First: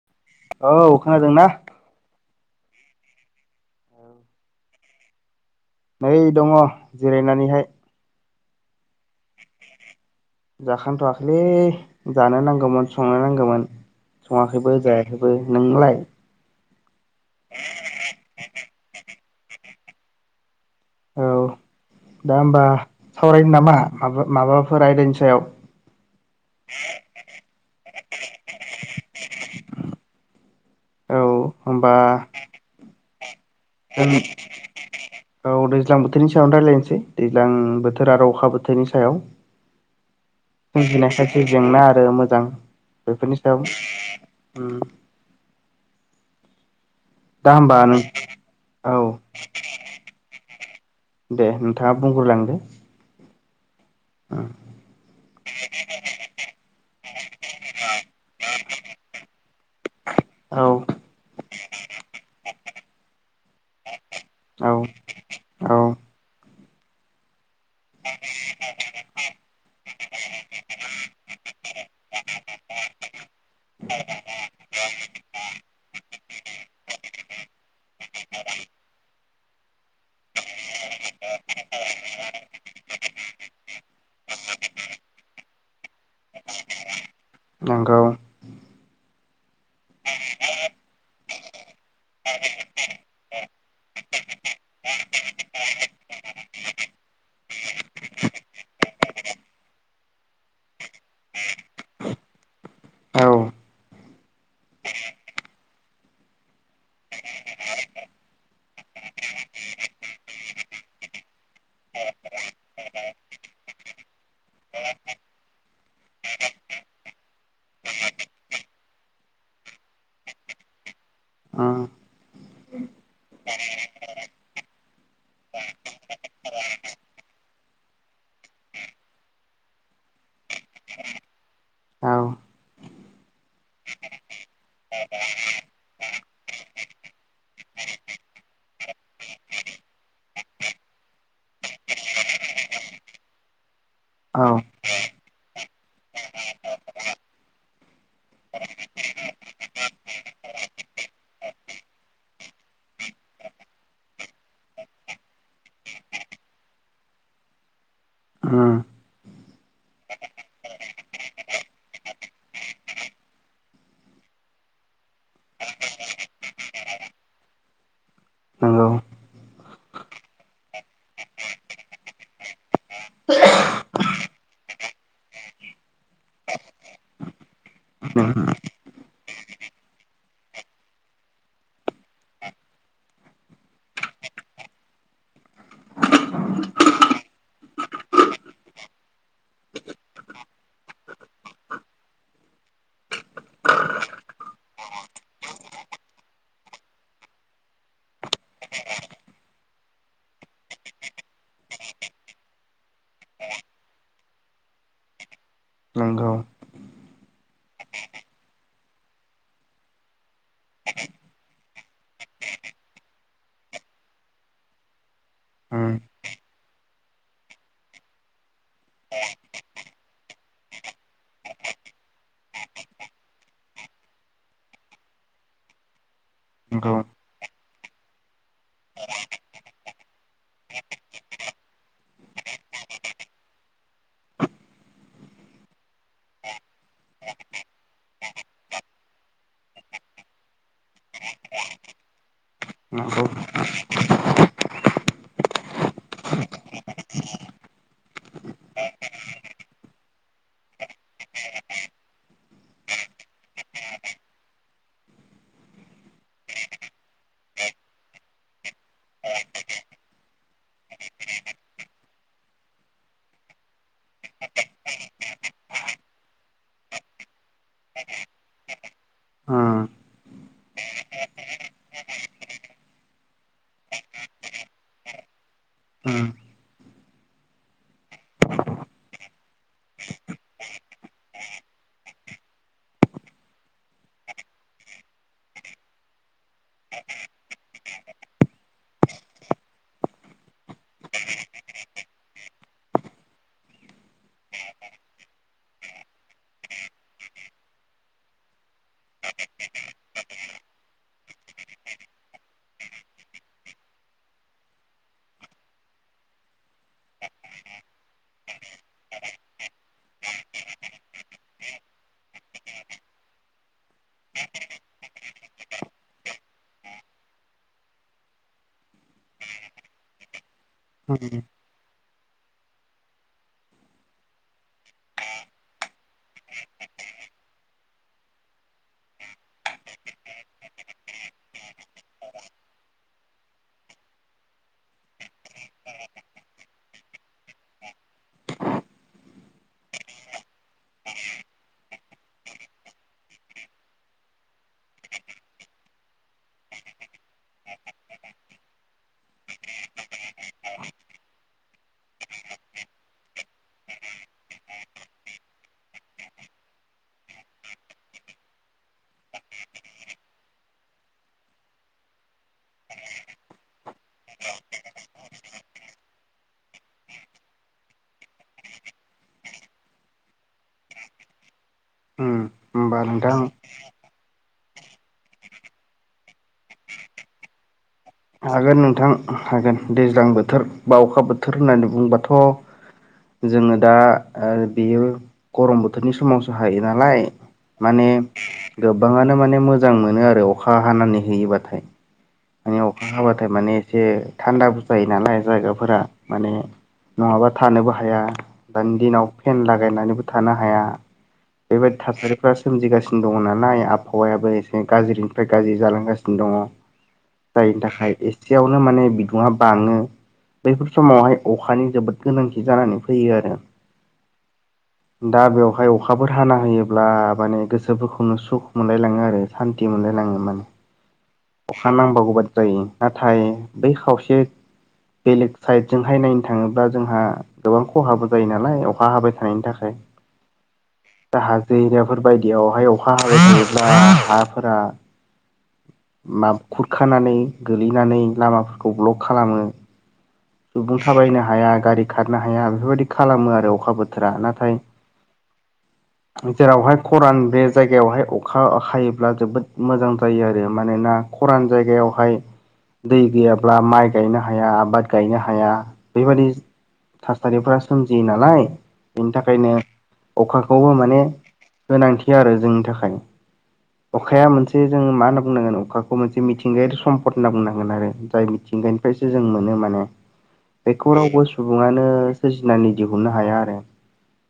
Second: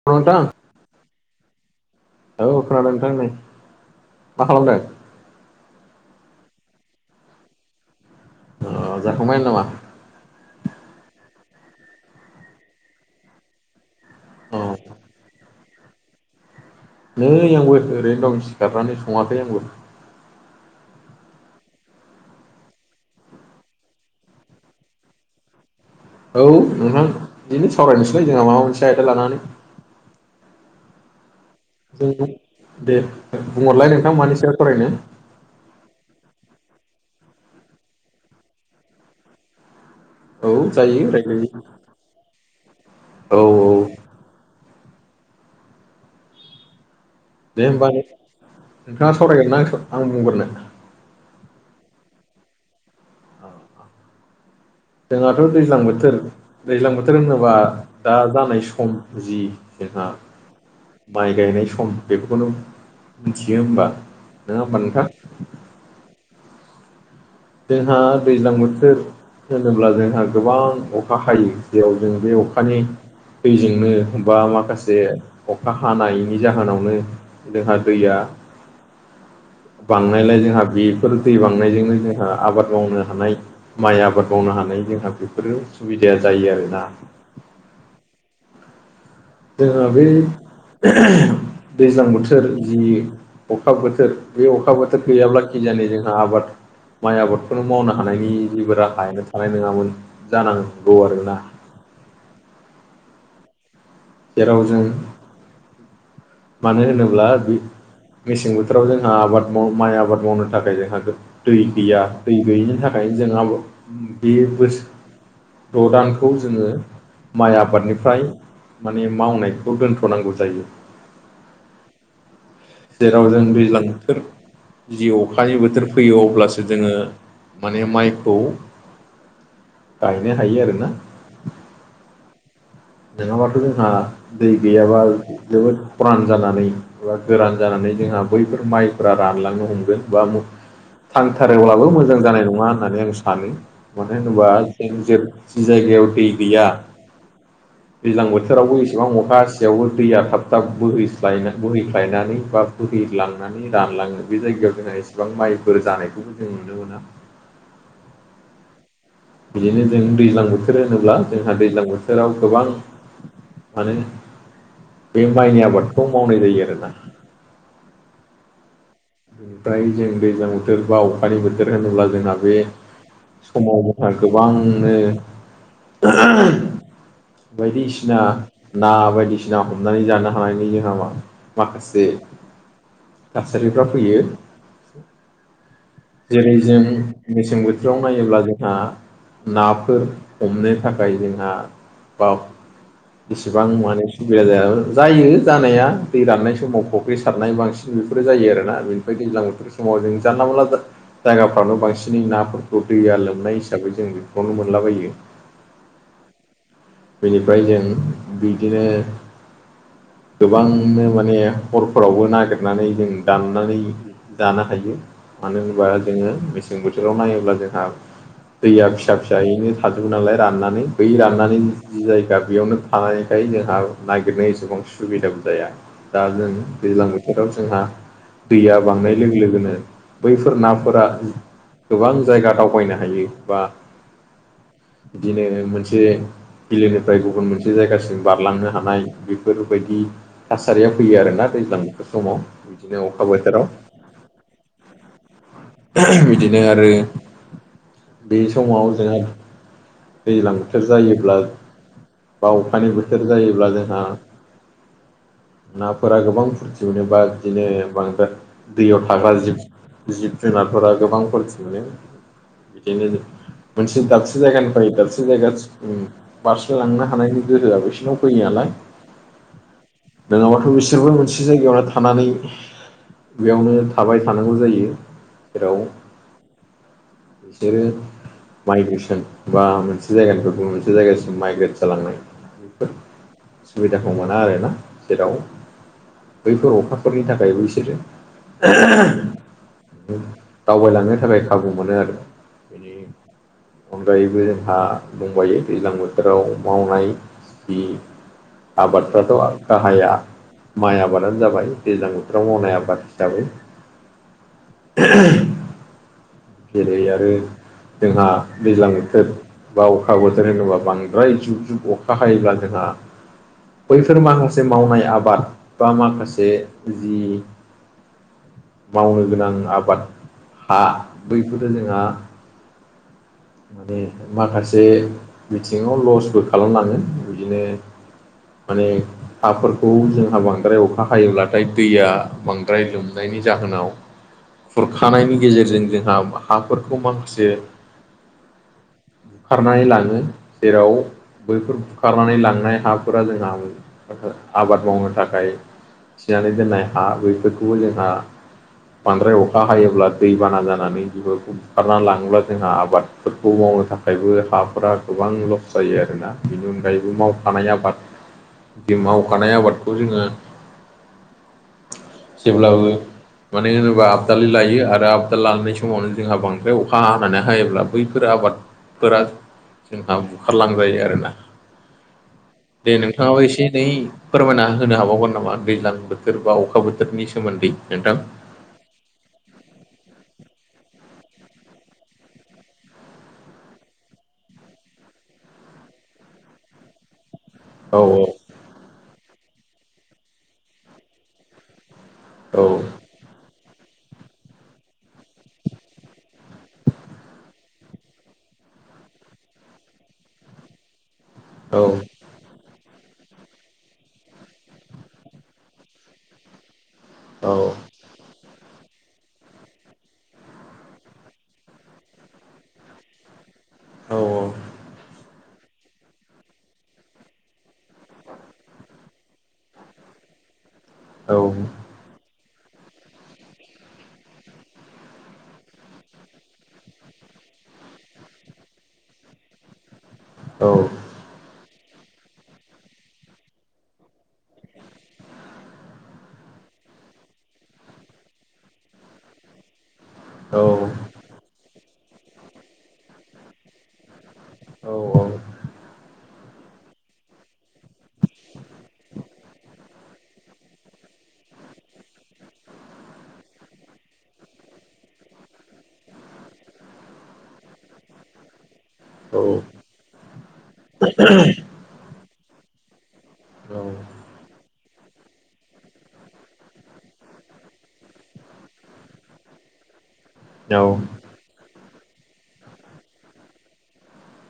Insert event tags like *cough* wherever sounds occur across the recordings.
*unintelligible* औ खोनादों ना। औ खोनादों नोंथां नै मा खालामदों? नै दङ जिरायनानैहाय। अ जाखांबाय नामा? जाखांथ'वाखै जानो नांगौमोन संनो नांगौमोन। अ सङाखैबो जायाखैबो नोंलाय? नै आंबो ओरैनो दं सिखारनानै सङाखै आंबो। औ दा होमबा सावरायनो नामा मा माबाफोर आयदानि सायाव। औ नोंथां बिदिनो सावरायनोसैलै जोंहा माबा मोनसे आयदा लानानै। औ होमबा जों दे बुंहरलाय नोंथां मानिसायाव सरायनो। औ दैज्लां बोथोरनि सायावनो रायज्लायनोसै दैज्लां बोथोर आरो अखा बोथोरनि सायाव। औ जायो सोमजिनाय खयसे रायलायो जेंना आरो मोजां बेफोरनि औ सायाव दा दे होमबा नों नो औ नोंथाङा सावरायगोन ना आं बुंग्रोनो? दे नोंथाङा बुंग्रोलांदो। औ औ। *unintelligible* जोंहाथ' दैज्लां बोथोर दैज्लां बोथोर होनोबा दा जानाय सम जि जोंहा औ। माइ गायनाय सम बेफोरखौनो मिथियो होमबा नंङा औ होमबा नोंथां? औ। जोंहा दैज्लां बोथोर होनोब्ला जोंहा गोबां अखा हायो जेरयाव जों बे अखानि दैजोंनो बा माखासे अखा हानायनि जाहोनावनो जोंहा दैया बांनायलाय जोंहा बेफोर दै बांनायजोंनो जों ओ आबाद मावनो हानाय माइ आबाद मावनो हानाय जोंहा बेफोरो सुबिदाया जायो आरोना। नंगौ। जोंहा बे *unintelligible* दैज्लां बोथोर जि अखा बोथोर बे अखा बोथोर गैयाब्ला खिजानि जोंहा आबाद माइ आबादखौनो मावनो हानायनि जेबो राहायानो थानाय नङामोन जानांगौ आरोना। औ जेराव जों मानो होनोब्ला बे मेसें बोथोराव जोंहा आबाद माव माइ आबाद मावनो थाखाय जोंहा गो दै गैया दै गैयिनि थाखायनो जों आबा बे बोसोर द' दानखौ जोङो माइ आबादनिफ्राय माने मावनायखौ दोनथ'नांगौ जायो। ओं। जेराव जों दैज्लां बोथोर जि अखानि बोथोर फैयो अब्लासो जोङो माने माइखौ गायनो हायो आरो ना। औ नंङाबाथ' जोंहा दै गैयाबा जोबोद खरान जानानै एबा गोरान जानानै जोंहा बैफोर माइफोरा रानलांनो हमगोन बा थांथारोब्लाबो मोजां जानाय नङा होननानै आं सानो। मानो औ होनोबा जों जेर जि जायगायाव दै गैया दैज्लां बोथोरावबो एसेबां अखा हसेयावबो दैया थाब थाब बोहैस्लाय बोहैख्लायनानै बा बोहैलांनानै रानलाङो बे जायगायाव जोंहा इसेबां माइफोर जानायखौबो जों नुनो मोना। ओं। बिदिनो जों दैज्लां बोथोर होनोब्ला जोंहा दैज्लां बोथोराव गोबां माने बे माइनि आबादखौ मावनाय जायो आरोना। नंगौ ओमफ्राय जों दैज्लां बोथोर बा अखानि बोथोर होनोब्ला जोंहा बे समाव जोंहा गोबांनो *unintelligible* बायदिसिना ना बायदिसिना हमनानै जानो हानायनि जोंहा मा माखासे थासारिफ्रा फैयो। जेरै जों मेसें बोथोराव नायोब्ला जोंहा नाफोर हमनो थाखाय जोंहा बा इसेबां माने सुबिदा जाया जायो जानाया दै राननाय समाव फख्रि सारनाय बांसि बेफोरो जायो आरोना बेनिफ्राय दैज्लां बोथोर समाव जों जानला मोनला जायगाफ्रावनो बांसिनै नाफोरखौ दैया लोमनाय हिसाबै जों बेफोरावनो मोनलाबायो। ओं। बेनिफ्राय जों बिदिनो गोबांनो माने हरफोरावबो नागिरनानै जों दाननानै दानो हायो। मानो होनबा उम जोङो मेसें बोथोराव नायोब्ला जोंहा दैया फिसा फिसायैनो थाजोबो नालाय राननानै बै राननानै जि जायगा बेयावनो थानायखाय जोंहा नागिरनाय एसेबां सुबिदाबो जाया। दा जों नंगौ दैज्लां बोथोराव जोंहा दैया बांनाय लोगो लोगोनो बैफोर नाफोरा गोबां जायगा दावबायनो हायो बा बिदिनो मोनसे बिलोनिफ्राय गुबुन मोनसे जायगासिम बारलांनो हानाय बेफोरबायदि थासारियाव फैयो आरोना दैज्लां बो समाव बिदिनो अखा नंगौ। बोथोराव बिदिनो आरो बे समाव जोंहा दैज्लां बोथोर जायोब्ला बा अखानि बोथोर जायोब्ला जोंहा नाफोरा गोबां फुरथि मोनोबा बिदिनो बांद्राय दैयाव थाग्रा जिब जिब जुनारफोरा गोबांफोर फ मोनो। बिदिनो मोनसे दाबसे जायगानि फ दाबसे जायगा बारसलांनो हानायनि गोहोआ बिसिोरनाव फैयो नालाय अ। नोङाबाथ' बिसोरबो मोनसे जायगायावनो थानानै बेयावनो थाबाय थानांगौ जायो जेराव उम बिसोरो माइग्रेसन बा मोनसे जायगानि मोनसे जायगासिम माइग्रेट जालांनाय। बेफोर सुबिदाखौ मोना आरोना जेराव बैफोर अखा फोरनि थाखायबो बिसोरो दावबायलांनो थाखाय खाबु मोनो आरो बेनि अनगायैबो जोंहा दंबायो दैज्लां बोथोराव मावनाय जि आबादफ्राथ' गाहाया माइ आबादानो जाबाय। दैजां बोथोराव मावनाय आबाद हिसाबै जेरै आरो जोंहा दैज्लां बोथोर बा अखा बोथोर होनोबा बांद्राय जुब जुब अखा हायोब्ला जोंहा बैफोर माखासे मावनाय आबाद बा माखासे जि मावनो गोनां आबाद हा बैफोर जोंहा माने माखासे बिथिङाव लसबो खालामलाांगोन बिदिनो माने हाफोरखौ जोंहा बांद्राय अखा हायोब्लाथाय दैया बांद्राय लोमनायनि जाहोनाव खुरखानायनि गेजेरजों जोंहा हाफोरखौ माखासे ुखारनानै लाङो जेराव बैफोर बखारनानै लांनाय हाफोरा जोंहा मोन आबाद मावनो थाखाय खिनानै दोननाय हा बैफोरखौबो जोंहा बांद्राय अखा हायोब्ला दैबाना जानानै बिब बखारना लाङोब्ला जोंहा आबादफोरखौ मावनो थाखायबो हाफोरा गोबां ल जायो आरोना बेनि अनगायैबो मावफ आबाद बि मावखानाय आबादखौ जोङो जेब्लाबो मानो होनोबा आबदालि लायो आरो आबदाल लानानै बे समावनो जोंहा बांद्राय अखा हानानै हायोब्ला बैफोर आबादफोरा जोंहा बुखारलांजायो आरोना? उम। दे होमबा नोंथां नोंथाङाबो एसे एनै फोरमायना होनो हाबावगोन नामा दैज्लां बोथोर बा अखा बोथोरनि सोमोन्दै नोंथां? हागोन नोंथां हागोन दैज्लां बोथोर बा अखा बोथोर होननानै बुंबाथ' जोङो दा बेयो गरम बोथोरनि समावसो हायो नालाय औ माने गोबाङानो माने मोजां मोनो आरो अखा हानानै होयोबाथाय। औ माने अखा हाबाथाय माने एसे थान्दाबो जायो नालाय जायगाफोरा माने नङाबा थानोबो हाया दानि दिनाव फेन लागायनानैबो थानो हाया। औ बेबायदि थासारि फ्रा सोमजिगासिनो दङ नालाय आबहावायाबो एसे गाज्रिनिफ्राय गाज्रि जालांगासिनो दङ। औ जायनि थाखाय एसेयावनो माने बिदुङा बाङो। बैफोर समावहाय अखानि जोबोद गोनांथि जानानै फैयो आरो। औ औ। दा बेवहाय अखाफोर हाना होयोब्ला माने गोसोफोरखौनो सुख मोनलायलाङो आरो। सान्ति मोनलायलाङो माने। औ हानांबावगौबादि जायो नाथाय बै खावसे बेलेग साइडजोंहाय नायनो थाङोब्ला जोंहा गोबां खहाबो जायो नालाय अखा हाबाय थानायनि थाखाय। औ दा हाजो एरियाफोर बायदियावहाय अखा हाबाय थायोब्ला हाफोरा माब खुरखानानै गोलैनानै लामाफोरखौ ब्लक खालामो। औ सुबुं थाबायनो हाया गारि खारनो हाया बेफोरबायदि खालामो आरो अखा बोथ बोथोरा नाथाय औ औ जेरावहाय खरान बे जायगायावहाय अखा हायोब्ला जोबोद मोजां जायो आ रो मानोना खरान जायगायावहाय दै गैयाब्ला माइ गायनो हाया आबाद गायनो हाया बेबादि थासारिफोरा सोमजियो नालाय। बेनि थाखायनो अखाखौबो माने गोनांथि आरो जोंनि थाखाय। औ अखाया मोनसे जोङो मा होनना बुंनांगोन अखाखौ मोनसे मिथिंगायारि सम्पद होनना बुंनांगोन आरो जाय मिथिंगानि फ्रायसो जों मोनो माने। बेखौ रावबो सुबुङानो सोरजिनानै दिहुननो हाया आरो।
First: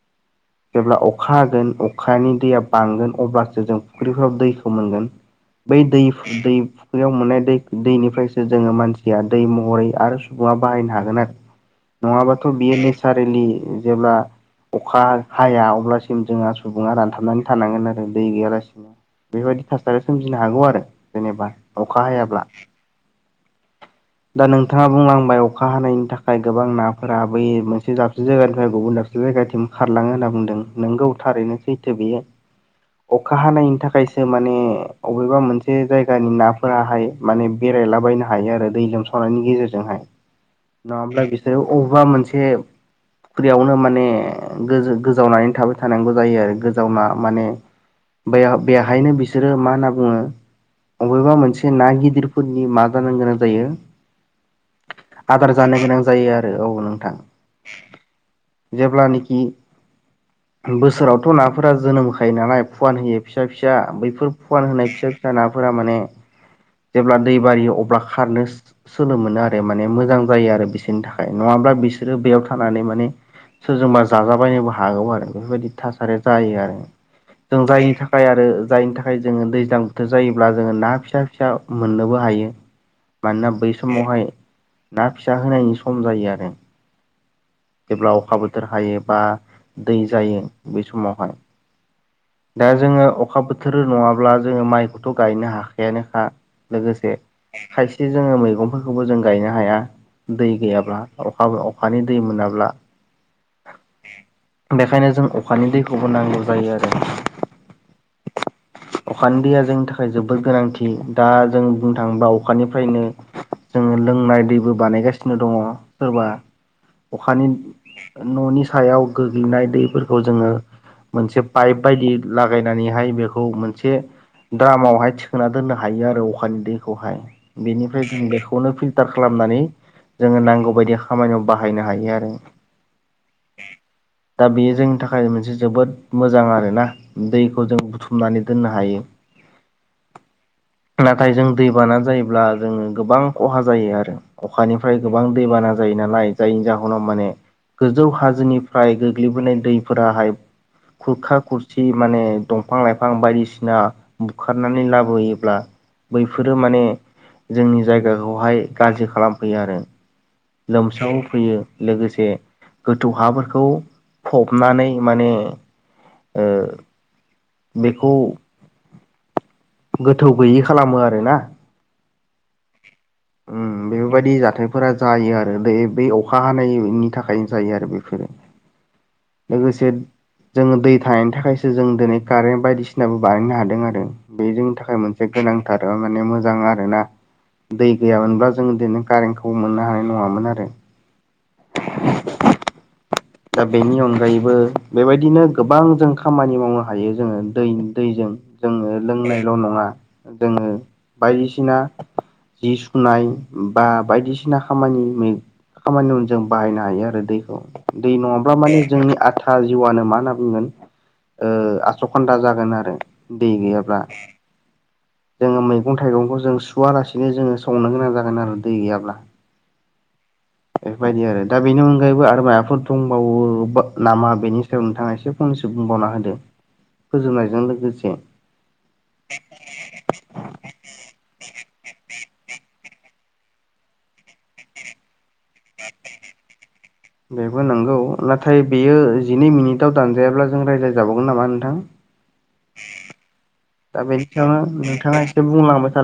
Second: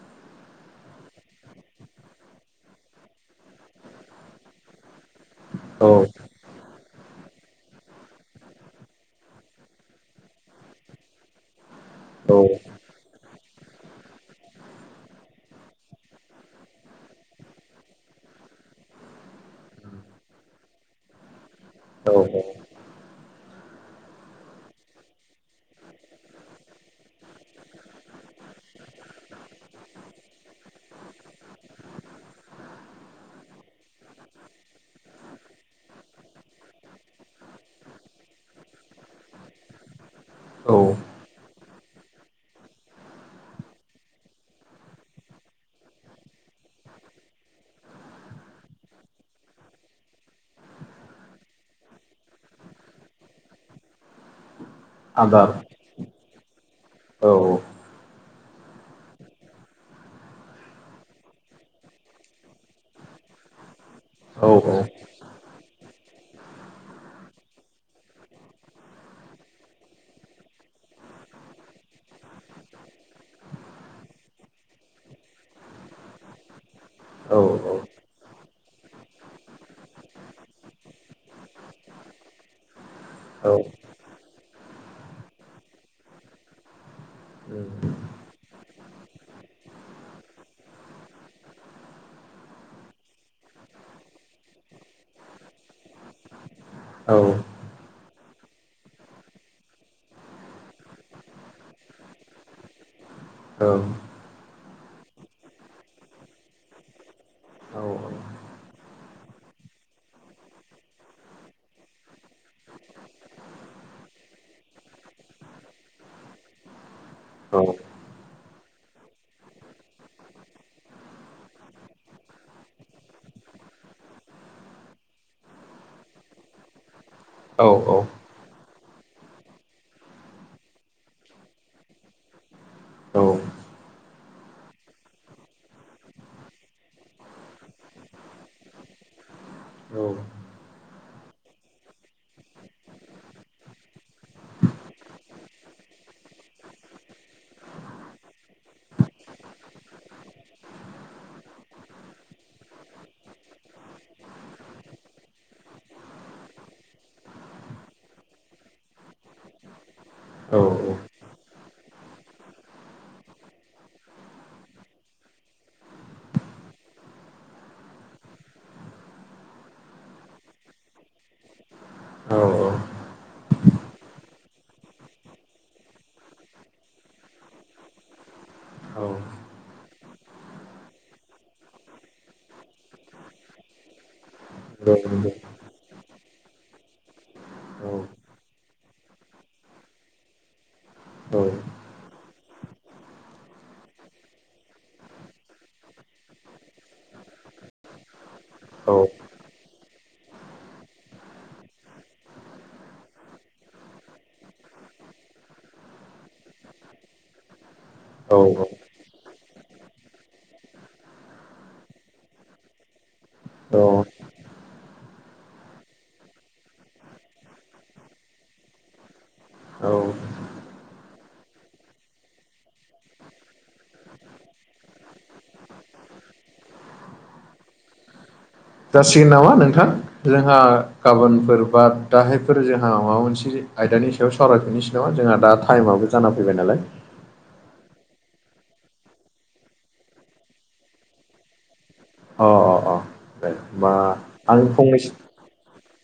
*unintelligible* जेब्ला अखा हागोन अखानि दैया बांगोन अब्लासो जों फुख्रिफोराव दैखौ मोनगोन। बै दै दै फुख्रियाव मोननाय दै दैनिफ्रायसो जोङो मानसिया दै महरै आरो सुबुङा बाहायनो हागोन आरो नङाबाथ' बियो नेसारेलि जेब्ला अखा हाया अब्लासिम जोंहा सुबुङा रानथाबनानै थानांगोन आरो दै गैयालासिनो। बेबायदि थासारिया सोमजिनो हागौ आरो जेनेबा। अखा हायाब्ला दा नोंथाङा बुंलां बाय अखा हानायनि थाखाय गोबां नाफोरा बै मोनसे दाबसेन जायगानिफ्राय गुबुन दाबसे जायगाथिं खारलाङो होनना बुंदों नोंगौ थारैनो सैथो बेयो। अखा हानायनि थाखायसो माने अबेबा मोनसे जायगानि नाफोराहाय माने बेरायलाबायनो हायो आरो दै लोमसावनायनि गेजेरजोंहाय। नङाब्ला बिसोरो अबेबा मोनसे फुख्रियावनो माने गोजो गोजावनानै थाबाय थानांगौ जायो आरो गोजावना माने। बेयाव बेहायनो बिसोरो मा होनना बुङो अबेबा मोनसे ना गिदिरफोरनि मा जानो गोनां जायो आदार जानो गोनां जायो आरो औ नोंथां जेब्लानिखि बोसोरावथ' नाफोरा जोनोम होखायो नालाय फुवान होयो फिसा फिसा बैफोर फुवान होनाय फिसा नाफोरा माने जेब्ला दै बारियो अब्ला खारनो सोलो मोनो आरो। आरो माने मोजां जायो आरो बिसोरनि थाखाय नङाब्ला बिसोरो बेयाव थानानै माने सोरजोंबा जाजाबायनोबो हागौ आरो बेफोरबायदि थासारिया जायो आरो जों जायनि थाख खाय आरो जायनि थाखाय जोङो दैज्लां बोथोर जायोब्ला जोङो ना फिसा फिसा मोननोबो हायो। *unintelligible* मानोना बै समावहाय ना फिसा होनायनि सम जायो आरो। जेब्ला अखा बोथोर हायो बा दै जायो बै समावहाय। दा जोङो अखा बोथोर नङाब्ला जोङो माइखौथ' गायनो हाखायानोखा लोगोसे *unintelligible* खायसे जोङो मैगंफोरखौबो जों गायनो हाया दै गैयाब्ला अखा अखानि दै मोना ब्ला औ बेखायनो जों अखानि दैखौबो नांगौ जायो आरो औ औ *inaudible* अखानि दैया जोंनि थाखाय जोबोद गोनांथि दा जों बुंनो थाङोबा अखानिफ्रायनो जोङो लोंनाय दैबो बानायगासिनो दङ सोरबा अखानि न'नि सायाव गोग्लैनाय दैफोरखौ जोङो मोनसे पाइप बायदि लागायनानैहाय बेखौ मोनसे द्रामावहाय थिखोना दोननो हायो आरो अखानि दैखौहाय बेनिफ्राय जों बेखौनो फिल्टार खालामनानै जोङो नांगौ बायदि खामानियाव बाहायनो हायो नि आरो *inaudible* दा बियो जोंनि थाखाय मोनसे जोबोद मोजां आरो ना दैखौ जों बुथुमनानै दोननो हायो औ नाथाय जों दै बाना जायोब्ला जोङो गोबां खहा जायो आरो अखानिफ्राय गोबां दैबाना जायो नालाय जायनि जा उनाव माने गोजौ हाजोनिफ्राय गोग्लैबोनाय दैफोराहाय खुरखा खुरसि माने दंफां लाइफां बायदिसिना बुखारनानै लाबोयोब्ला बैफोरो माने जोंनि जायगाखौहाय गाज्रि खालामफैयो आरो लोमसावहोफैयो लोगोसे गोथौ हाफोरखौ फबनानै माने ओ बेखौ गोथौ गैयि खालामो आरो ना औ औ उम बे बेफोरबायदि जाथायफोरा जायो आरो दे बे अखा हानायनि थाखायनो जायो आरो बेफोरो औ लोगोसे जोङो दै थानायनि थाखायसो जों दिनै कारेन्ट बायदिसिनाबो बानायनो हादों आरो बे जोंनि थाखाय मोनसे गोनांथार ओ माने मोजां आरोना दै गैयामोनबा जोङो दिनै कारेनखौबो मोननो हानाय नङामोन आरो *inaudible* दा बेनि अनगायैबो बेबायदिनो गोबां जों खामानि मावनो हायो जोङो दै नि दैजों जोङो लोंनायल' नङा जोङो बायदिसिना जि सुनाय बा बायदिसिना खामानिनि खामानियावनो जों बाहायनो हायो आरो दैखौ दै नङाब्ला माने जोंनि आथा जिउआनो मा होनना बुंगोन ओ आसखान्दा जागोन आरो दै औ गैयाब्ला जोङो मैगं थाइगंखौ जों सुवालासिनो जोङो संनो गोनां जागोन आरो दै गैयाब्ला औ बेफोरबायदि आरो दा बिनि अनगायैबो आरो माबफोर दंबावो नामा बेनि सायाव नोंथाङा इसे फंनैसो बुंबावना होदो फोजोबनायजों लोगोसे जासिगोन नामा नोंथां जोंहा गाबोनफोर बा दाहायफोर जोंहा माबा मोनसे आयदानि सा बेआव सावरायफिननोसै नामा जोंहा दा टाइमाबो जाना फैबाय नालाय। बेबो नंगौ नाथाय बेयो जिनै मिनिटाव दानजायाब्ला जों रायज्लाय जाबावगोन नामा नोंथां? अ अ। अ दे होमबा दा आं बेखिनियावनो फंनैसो नोंथाङा एसे बुंलांबाय थादो